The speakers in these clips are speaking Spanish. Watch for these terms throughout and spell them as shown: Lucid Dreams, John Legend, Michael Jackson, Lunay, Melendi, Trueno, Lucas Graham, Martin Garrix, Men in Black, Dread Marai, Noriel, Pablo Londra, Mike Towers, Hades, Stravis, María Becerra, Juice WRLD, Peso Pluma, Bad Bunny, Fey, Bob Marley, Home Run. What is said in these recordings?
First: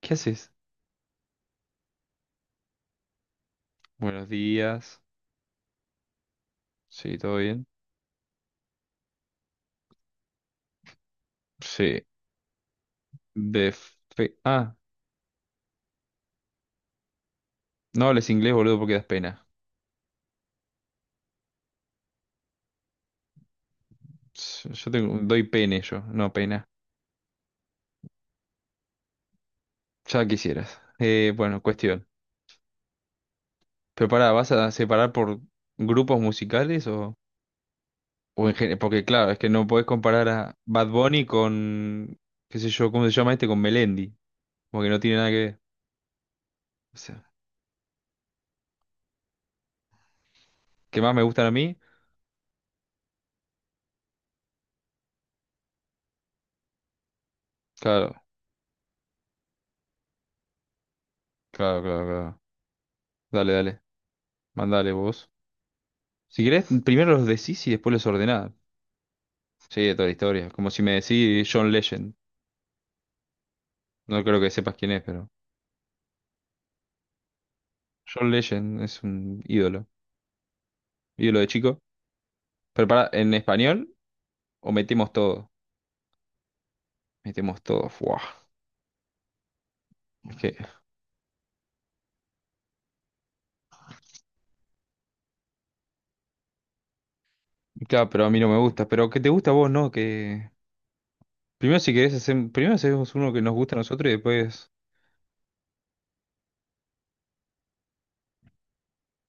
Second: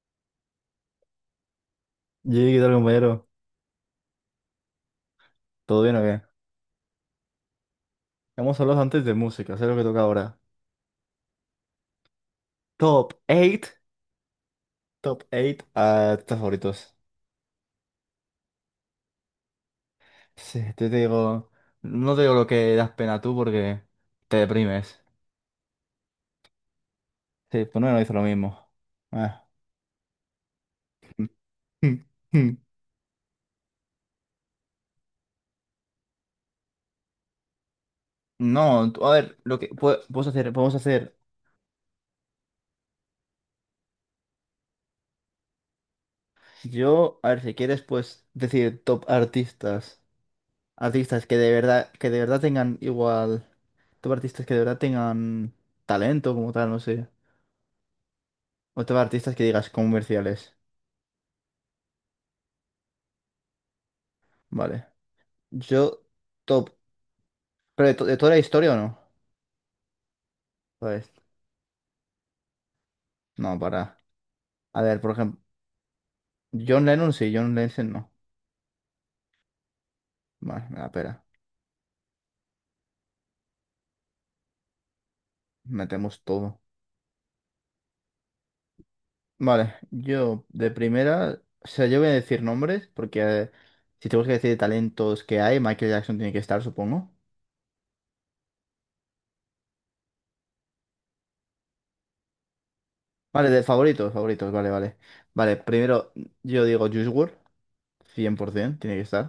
¿Qué haces? Yey, ¿qué tal, compañero? Buenos días. ¿Todo bien o qué? Sí, ¿todo bien? Hemos hablado antes de música, sé lo que toca ahora. Sí. Top De 8, Ah, top 8 artistas favoritos. no hables inglés, boludo, porque das pena. Sí, te digo, no te digo lo que das pena tú porque te S- Yo deprimes. tengo- doy pene yo, no pena. Sí, pues no, no hizo lo mismo. Ah. Ya quisieras. Bueno, cuestión. Pero pará, ¿vas a separar por grupos musicales o en general? No, tú- Porque a claro, ver, es que lo no que podés pue- podemos comparar hacer, a podemos Bad hacer. Bunny con, qué sé yo, ¿cómo se llama este? Con Melendi. Porque no tiene nada que ver. O Yo, sea, a ver, si quieres, pues decir top artistas. ¿qué más me Artistas gustan a mí? Que de verdad tengan igual. Top artistas que de verdad tengan talento como tal, no sé. Claro, O top artistas que digas comerciales. claro, claro, claro. Dale, dale. Vale. Mandale vos. Yo, Si querés, top. primero los decís y ¿Pero después de, to- los de toda la ordenás. historia o no? Sí, de toda la historia. Como si me Pues, decís John Legend. no, para. No creo que sepas A quién ver, es, por pero ejemplo, John Lennon sí, John Lennon no. John Legend es un ídolo. Vale, me da pena. Ídolo de chico. Pero pará, ¿en español o metemos todo? Metemos todo. Metemos todo. Fuah. Vale, Es yo que... de primera. O sea, yo voy a decir nombres porque si tenemos que decir talentos que hay, Michael Jackson tiene que estar, supongo. Claro, pero a mí no me gusta. Pero que te gusta a vos, ¿no? Que... Primero si querés hacer... Primero hacemos uno que Vale, nos de gusta a nosotros favoritos, y favoritos, vale, después... vale. Vale, primero yo digo Juice world, cien por 100%, tiene que estar.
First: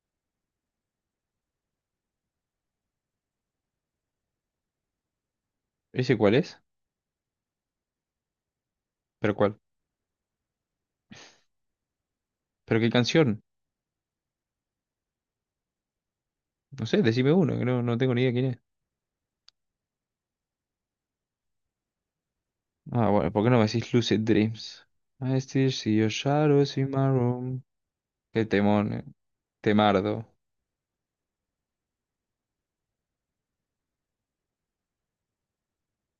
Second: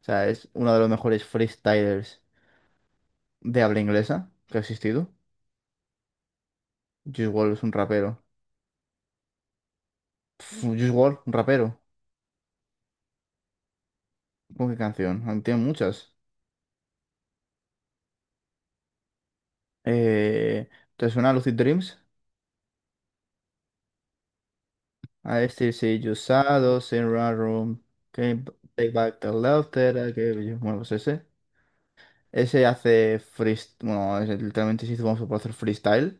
O sea, es uno de los mejores freestylers de habla inglesa que ha existido. ¿Ese cuál es? Juice WRLD es un rapero. ¿Pero cuál? Pff, Juice WRLD, un rapero. ¿Pero qué canción? ¿Con qué canción? Ah, tiene muchas. No sé, decime uno, que no, no tengo ni idea quién es. Eh, ¿Te suena Lucid Dreams? Ah, bueno, ¿por qué no me decís Lucid Dreams? I I still still see see your you shadows in shadows my in my room. room. Can't Qué b- take temón, eh. back the love that I Temardo. gave you. Bueno, pues ese. Ese hace freestyle. Bueno, es- literalmente se hizo famoso por hacer freestyle,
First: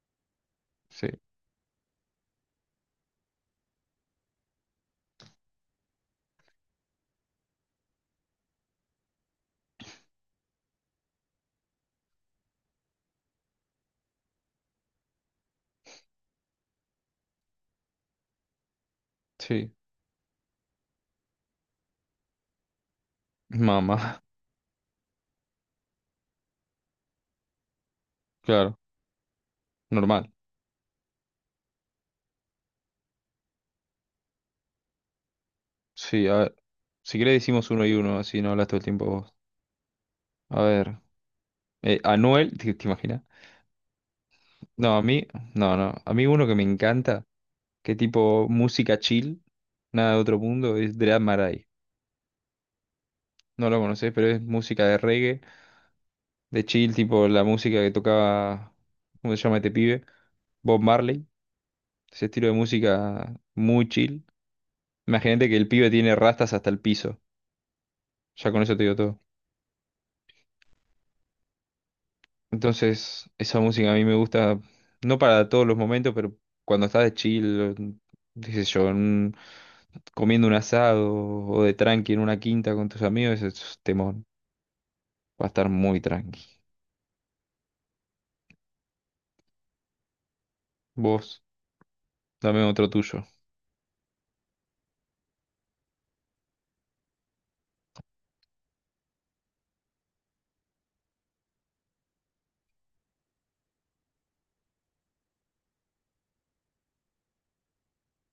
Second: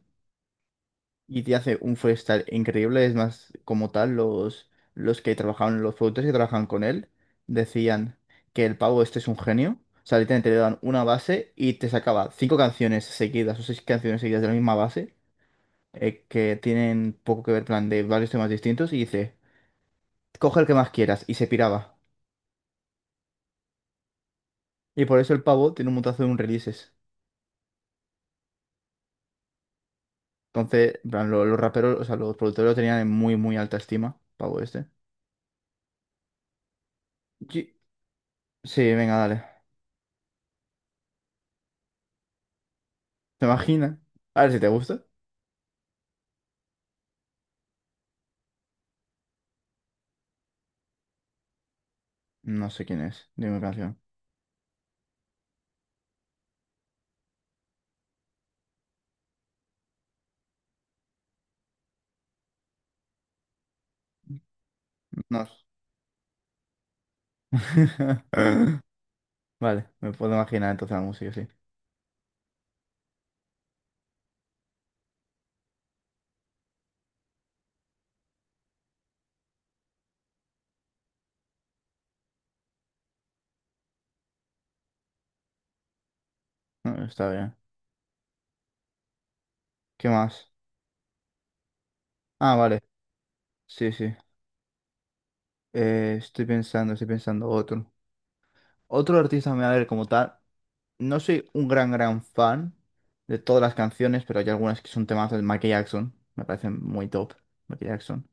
Sí, y te hace un freestyle increíble. Es más, como tal, los que trabajaban, los productores que trabajan con él, decían que el pavo este es un genio. O sea, literalmente le dan una base y te sacaba cinco canciones seguidas o seis canciones seguidas de la misma base, que tienen poco que ver, plan, de varios temas distintos, y dice, sí. coge el que más quieras, y se piraba. Mamá, Y por eso el pavo tiene un montazo de un releases. claro, normal. Entonces, en plan, lo- los raperos, o sea, los productores lo tenían en muy, muy alta estima, pavo este. Sí, a ver. Si querés Yo- decimos uno y uno, así no hablas todo el sí, tiempo venga, vos. dale. A ver. Anuel, ¿te, te imaginas? ¿Te imaginas? A ver si te No, gusta. a mí, no, no. A mí uno que me encanta, que tipo música chill, nada de otro mundo, es Dread Marai. No sé quién es. Dime No lo canción. conocés, pero es música de reggae, de chill, tipo la música que tocaba, ¿cómo se llama este pibe? Bob Marley. Ese estilo de música muy chill. No. Imagínate que el pibe tiene rastas hasta el piso. Ya con eso te digo todo. Vale, me puedo imaginar entonces la música, sí. Entonces, esa música a mí me gusta, no para todos los momentos, pero cuando estás de chill, o, qué sé yo, comiendo un asado o de tranqui en una quinta con tus amigos, ese es temón. Va a estar muy tranqui. No, está bien. ¿Qué más? Vos, Ah, dame vale. otro tuyo. Sí, sí. Estoy pensando otro. Otro artista, a ver, como tal. No soy un gran, gran fan de todas las canciones, pero hay algunas que son temas del Michael Jackson. Me parecen muy top, Michael Jackson.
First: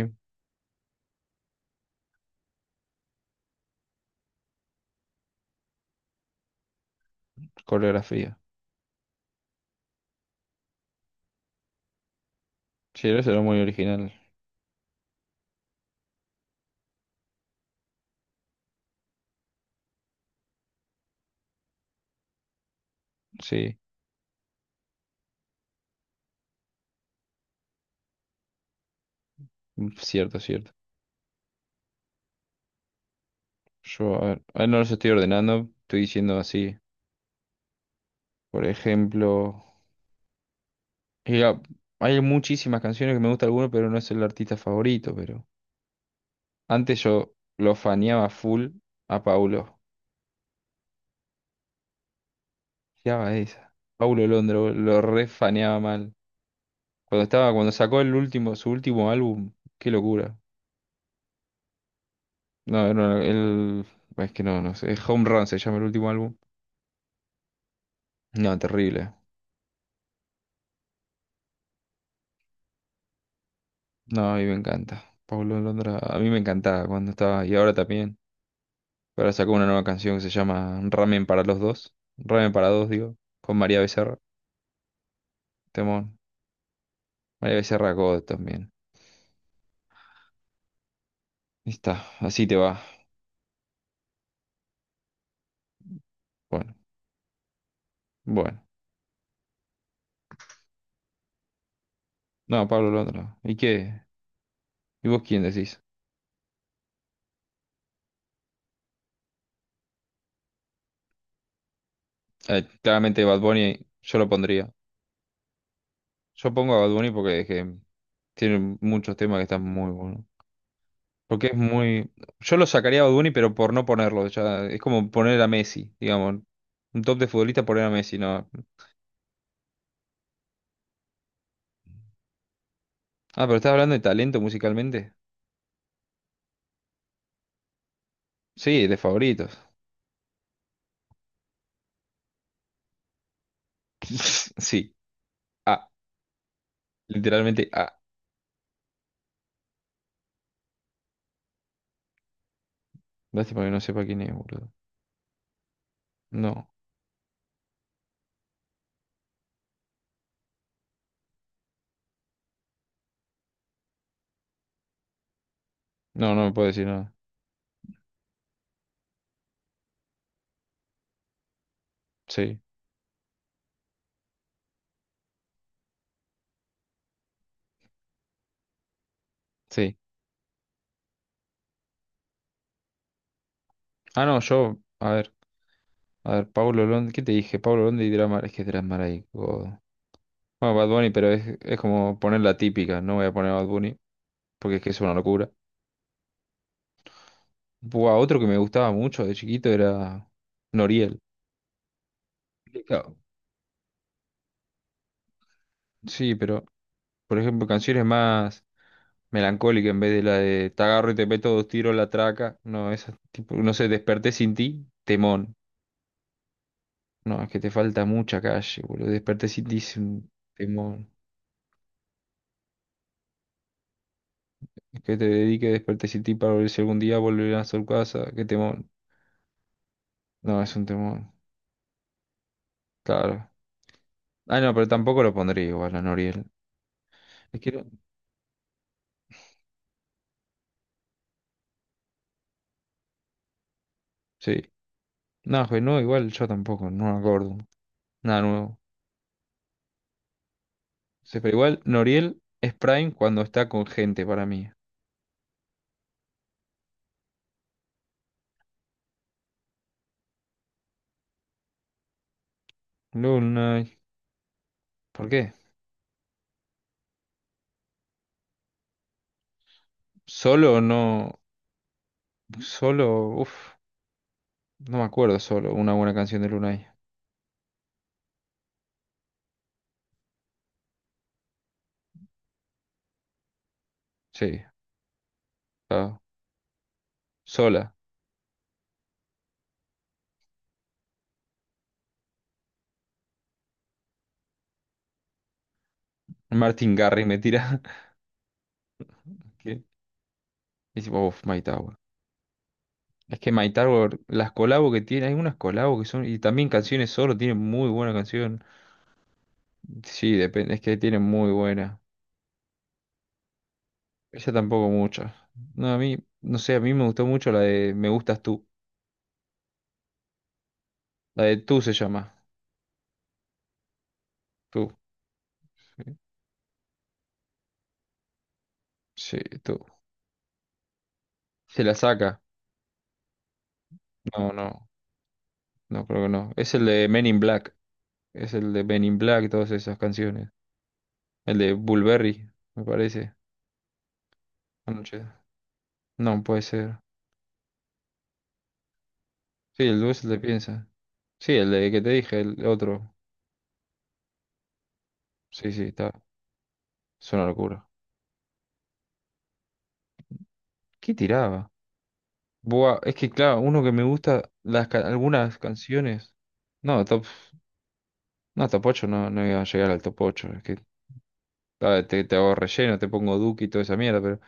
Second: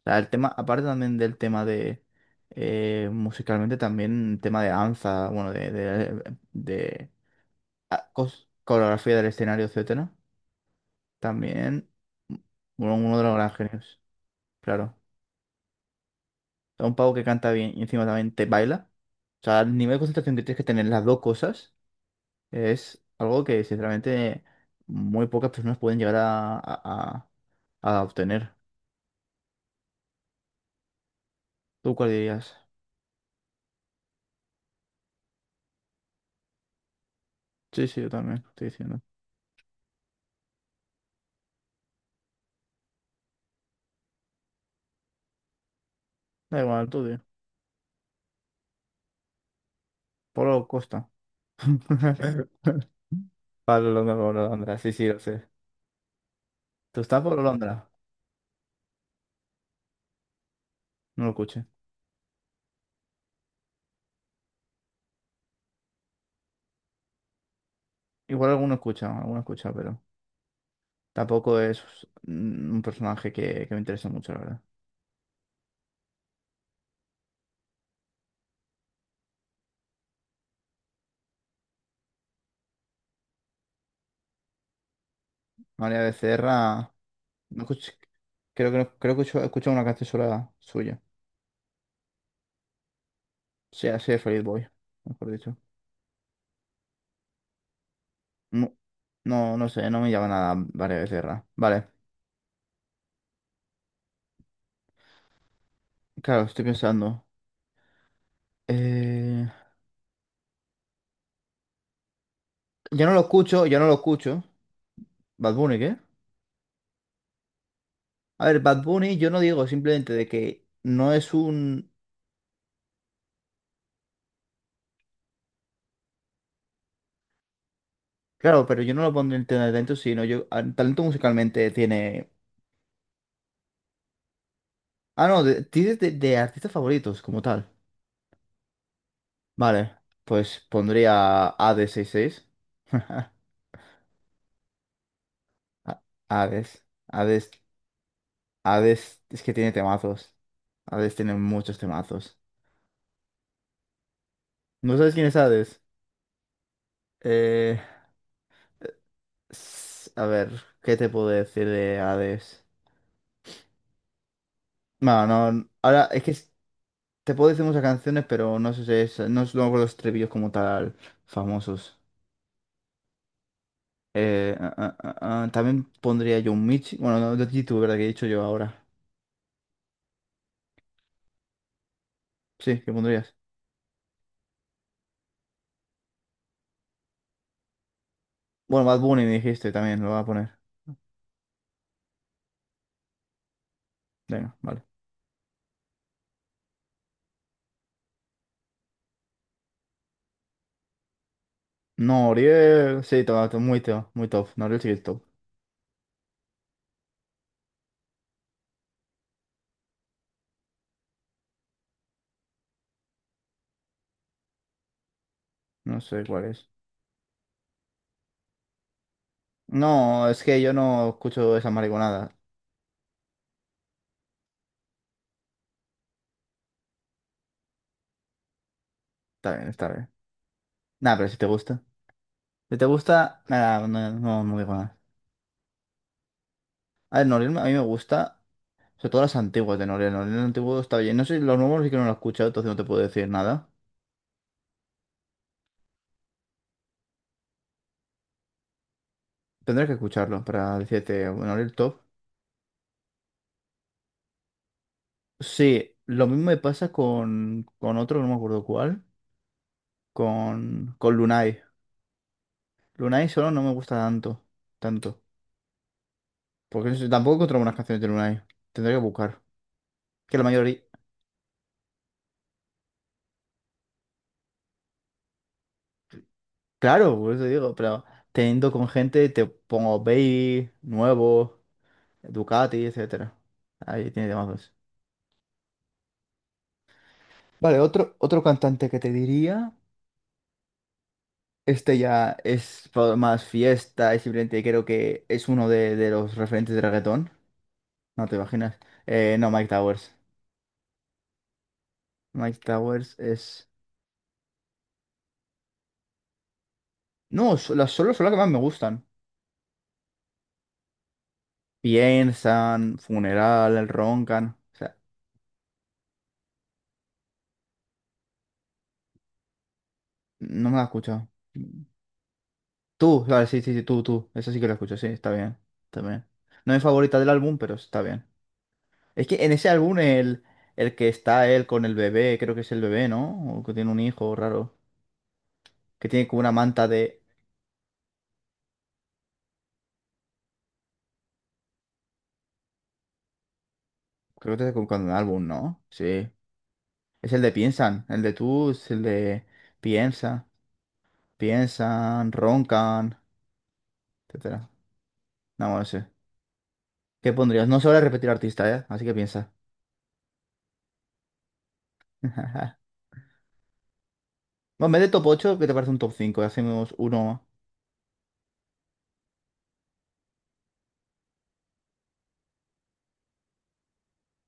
O sea, el tema, aparte también del tema de… musicalmente también el tema de danza, bueno, de Ah, coreografía. cos- coreografía del escenario, etcétera. También uno, Sí, uno de eso los era grandes muy genios, original. claro. Es un pavo que canta bien y encima también te baila. O sea, el nivel de concentración que tienes que tener en las dos cosas es algo que Sí, sinceramente muy pocas personas pueden llegar a obtener. cierto, cierto. ¿Tú cuál dirías? Yo, a ver, ahora no los estoy ordenando, estoy diciendo así. Sí, sí, yo también Por estoy diciendo. ejemplo. Y hay muchísimas canciones que me gusta alguno, pero no es el artista favorito, pero Da igual, antes tú, tío. yo lo faneaba full a Paulo. Pablo Costa. Fiaba esa. Pablo Londra, Paulo Pablo Londra, Londra. Sí, lo sí, lo sé. refaneaba mal. ¿Tú estás Cuando Pablo estaba, cuando Londra? sacó el último, su último álbum, qué locura. No lo escuché. No, era el, es que no, no sé, Home Run se llama el último álbum. Igual No, terrible. Alguno escucha, pero… tampoco es mm, un personaje que me interesa No, mucho, a la mí me verdad. encanta. Paulo Londra, a mí me encantaba cuando estaba, y ahora también. Ahora sacó una nueva canción que se llama Ramen para los dos. Ramen para dos, digo, con María Becerra. María Temón. Becerra, María no Becerra escuch- God creo también. que no- creo que he escuchado una canción sola suya. Ahí está, así te va. Sí, así de Feliz Boy, mejor dicho. Bueno, bueno. No, no, no sé, no me llama nada María Becerra. Vale, No, Pablo Londra. No. ¿Y qué? ¿Y vos quién decís? claro, estoy pensando. Eh, Yo no lo Claramente Bad escucho, yo Bunny, no lo yo lo escucho. pondría. Bad Bunny, ¿qué? Yo pongo a Bad Bunny porque es que A ver, tiene Bad muchos Bunny yo no temas que están digo muy simplemente buenos. de que no es Porque es un… muy... Yo lo sacaría a Bad Bunny, pero por no ponerlo. Ya, es como poner a Messi, digamos. Un top de futbolista poner a Messi, no. claro, pero yo no lo pondré en tema de talento, sino yo… a- talento musicalmente tiene Ah, pero estás hablando de talento musicalmente. Ah, no, de- tienes de artistas favoritos como tal. Sí, de favoritos. Vale, pues pondría AD66. Sí. Ah, A- Hades, Hades, literalmente ah. Hades es que tiene temazos. Hades tiene muchos temazos. Lástima que no sepa quién es, boludo. ¿No sabes quién es Hades? No. Eh, s- a ver, ¿qué te puedo decir de Hades? Bueno, no, n- ahora es que No, no s- me puedo decir nada. te puedo decir muchas canciones, pero no sé si es, no es luego los estribillos como tal famosos. Sí, Eh, ah, ah, también pondría yo un Michi. Bueno, no, de YouTube, ¿verdad? Que he dicho yo ahora. sí. Sí, ¿qué pondrías? Ah, no, yo, a ver, Paulo Londra, ¿qué te dije? Paulo Londra y Dramar, es que es Bueno, Bad Dramar. Bunny me dijiste Bueno, también, lo voy a poner. Bad Bunny, pero es como poner la típica, no voy a poner Bad Bunny, Venga, porque es vale. que es una locura. Buah, otro que me gustaba mucho de chiquito era Noriel. Noriel, Claro. sí, to- to- muy top, muy top. Noriel sí que es top. Sí, pero, por ejemplo, canciones más melancólicas en vez de la de Te agarro y te meto dos tiros la traca. No, esa tipo, no sé, Desperté sin ti, temón. No sé cuál es. No, es que te falta mucha calle, boludo. Desperté sin ti es No, un es que yo temón. no escucho esa mariconada. Que te dedique, despertes y ti para ver si algún día volverán a su casa. Qué temor. Está bien, está bien. No, es un Nada, temor. pero si te gusta. Si te gusta, Claro. nada, no, no, no Ah, digo no, pero nada. tampoco lo pondría igual a Noriel. A ver, Noriel Es a mí que, me no- gusta, sobre todo las antiguas de Noriel. Noriel antiguo está bien. No sé, los nuevos sí que no lo he escuchado, entonces no te puedo decir nada. Sí. No, pues no, igual yo tampoco, no me acuerdo. Nada nuevo. Tendré que escucharlo para decirte, Sí, bueno, pero el igual top. Noriel es Prime cuando está con gente para mí. Sí, lo mismo me pasa con otro, no me acuerdo cuál, con Lunay. Lunay solo no me Luna. gusta tanto, tanto. ¿Por qué? Porque no sé, tampoco encontré buenas canciones de Lunay. Tendré que buscar. Que la Solo mayoría… no. Solo. Uf. No me acuerdo solo. Una buena canción de Lunay. claro, por eso digo, pero teniendo con gente te pongo Baby, Nuevo, Ducati, etcétera. Ahí tiene Sí, temas. claro. Vale, Sola. otro, otro cantante que te diría, este ya es fa- más fiesta, y simplemente creo que es uno de los referentes de Martin Garrix reggaetón. me tira. No te imaginas. No, Mike ¿Qué? Y Towers. dice, uff, My Tower. Mike Towers Es que es. My Tower, las colabos que tiene, hay unas colabos que son, y también canciones solo, tiene No, so- muy las buena solos son las que más me canción. gustan. Sí, depende, es que tiene muy buena. Piensan, Funeral, Roncan. Ella O tampoco sea, muchas. No, a mí, no sé, a mí me gustó mucho la de Me gustas tú. no me la he escuchado. La de tú se llama. Tú, vale, sí, sí, sí, tú, tú. Esa sí que la Tú. escucho, sí, está bien. Está Sí, bien. No es mi favorita del álbum, pero está bien. Es sí, que en ese tú. álbum el que está él Se con la el bebé, saca. creo que es el bebé, ¿no? O que tiene un hijo No, raro. no, no Que creo tiene que como una no. Es el manta de de. Men in Black. Es el de Men in Black, todas esas canciones. El de Bulberry, me parece. Creo que es con el Anoche. álbum, ¿no? Sí. No, puede ser. Es el de Piensan. El de tú es el de Sí, el dulce el de Piensa. piensa. Sí, el de que te Piensan, dije, el otro. roncan, etcétera. No, Sí, sí, bueno, sí. está. ¿Qué Es una pondrías? No se locura. vale repetir artista, ¿eh? Así que piensa. ¿Qué tiraba? Buah, es que claro, uno que me gusta, Bueno, las en vez ca- de top 8 algunas ¿qué te parece un top canciones. 5? Hacemos No, top. uno. No, top 8 no, no iba a llegar al top ocho. Es que te hago relleno, te pongo Duki y toda esa mierda, pero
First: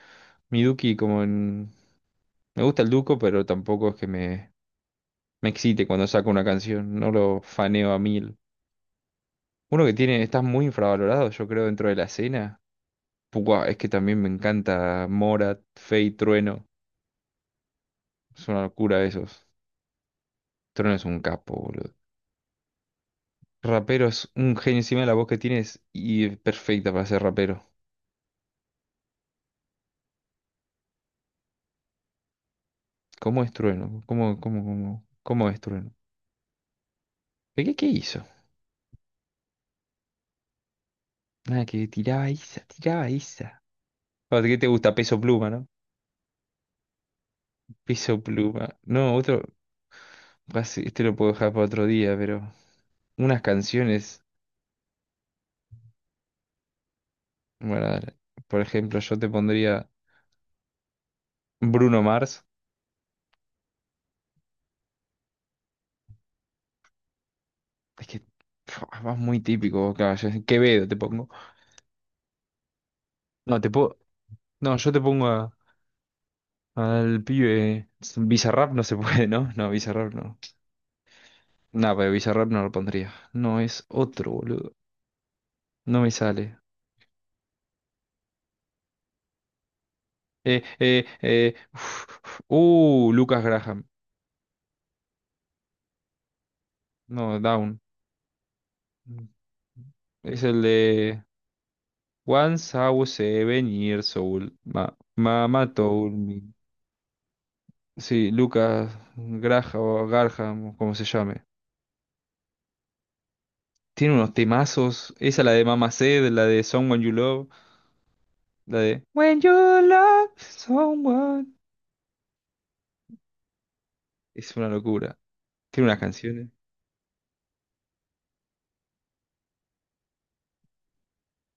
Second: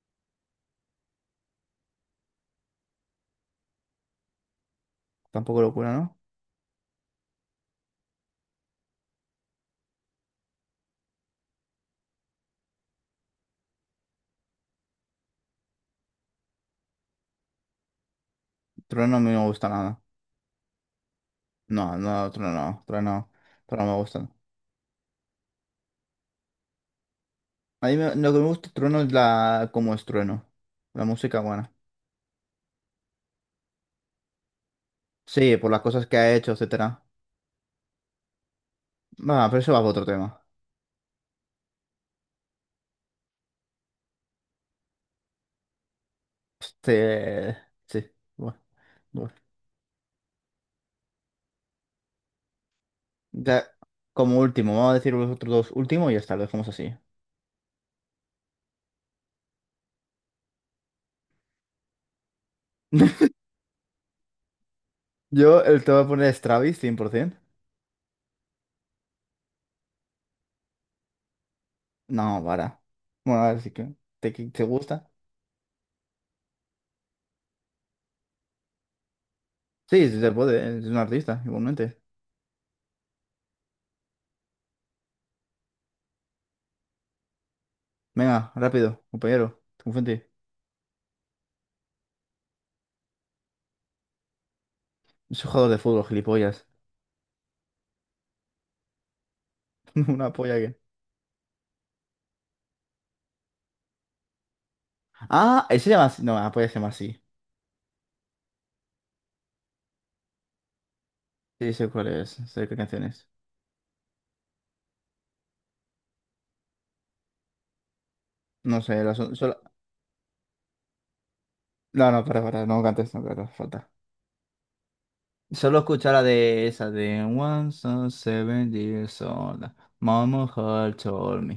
mi Duki como en. Me gusta el Duco, pero tampoco es que me Tampoco excite locura, cuando ¿no? saco una canción. No lo faneo a mil. Uno que tiene, está muy infravalorado, yo creo, dentro de la escena. Buah, es que también me encanta Morat, Fey, Trueno. Es una locura Trueno a mí no me esos. gusta nada. Trueno es un capo, boludo. No, no, Trueno no. Trueno, Trueno no me Rapero gusta. es un genio encima de la voz que tienes y es perfecta para ser rapero. A mí me- lo que me gusta de Trueno es la… cómo es Trueno. La música buena. ¿Cómo es Trueno? ¿Cómo Sí, es por las Trueno? cosas que ha hecho, etcétera. ¿Qué hizo? Va, pero eso va para otro tema. Nada, que tiraba esa, tiraba esa. Ah, ¿qué te gusta? Peso Pluma, ¿no? Este… sí. Peso Bueno, Pluma. No, bueno. otro. Así, este lo puedo dejar para otro día, pero. Unas Ya, canciones. como último, vamos a decir los otros dos últimos y ya está, lo dejamos así. Bueno, dale. Por ejemplo, yo te pondría Bruno Mars. Yo el te voy a poner Stravis cien por 100%. Es que. Vas muy típico, vos, claro. Quevedo te pongo. No, para. Bueno, a No, ver si te que puedo. te, que te No, yo te gusta. pongo a Al pibe. Bizarrap no se puede, ¿no? No, Sí, Bizarrap sí se no. puede, es un artista, No, igualmente. pero Bizarrap no lo pondría. No, es otro, boludo. No me sale. Venga, rápido, compañero. Confente. Eh. uf, uf. Lucas Graham. Es un jugador de fútbol, gilipollas. No, Down. Una Es polla el que. de Once I was seven years old. Ma Ah, Mama ese se llama told así. No, la me. polla se llama así. Sí, Lucas Graham, o Garham, o como se llame. Sí, sé cuál es, sé qué canción es. Tiene unos temazos. Esa la de Mama Said, la de Someone You Love, la No sé, de la sol- When You solo- Love Someone. no, no, para, no cantes, no cantes, falta. Es una locura. Solo Tiene unas escuchar la canciones. de esa de One son seven years old. Mama had told me.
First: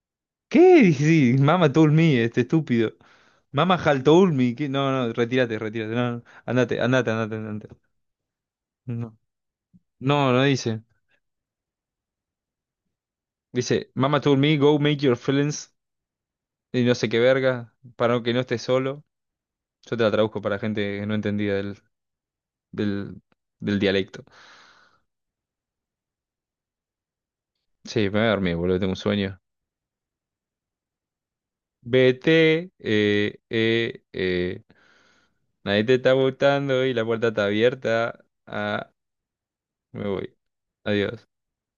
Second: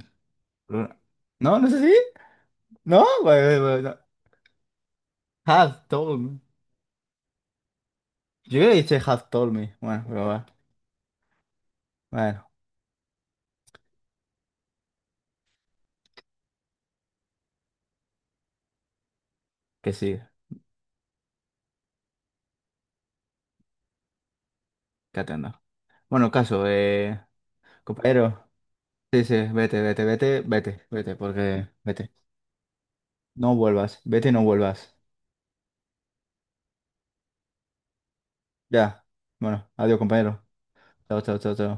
¿Qué? Sí, No, no Mama sé si. told me, este estúpido. ¿No? Vale, vale, Mama vale, no. had told me. No, no, retírate, Have retírate. No, told no. me. Andate, andate, andate, andate. Yo creo que dice No. have told me. Bueno, pero No, no va. dice. Bueno, Dice, Mama told me, go make your friends. Y no sé qué verga. Para no, que no estés solo. que Yo te la sí, traduzco para gente que no entendía del, del dialecto. que atenda. Bueno, caso, Sí, me voy a compañero. dormir, boludo, tengo un Sí, sí, sueño. vete, vete, vete, vete, vete, porque vete. Vete, eh, No vuelvas, eh, vete y no eh. vuelvas. Nadie te está gustando y la puerta está abierta. Ah, Ya. Bueno, adiós, me voy. compañero. Chao, Adiós. chao, chao, chao.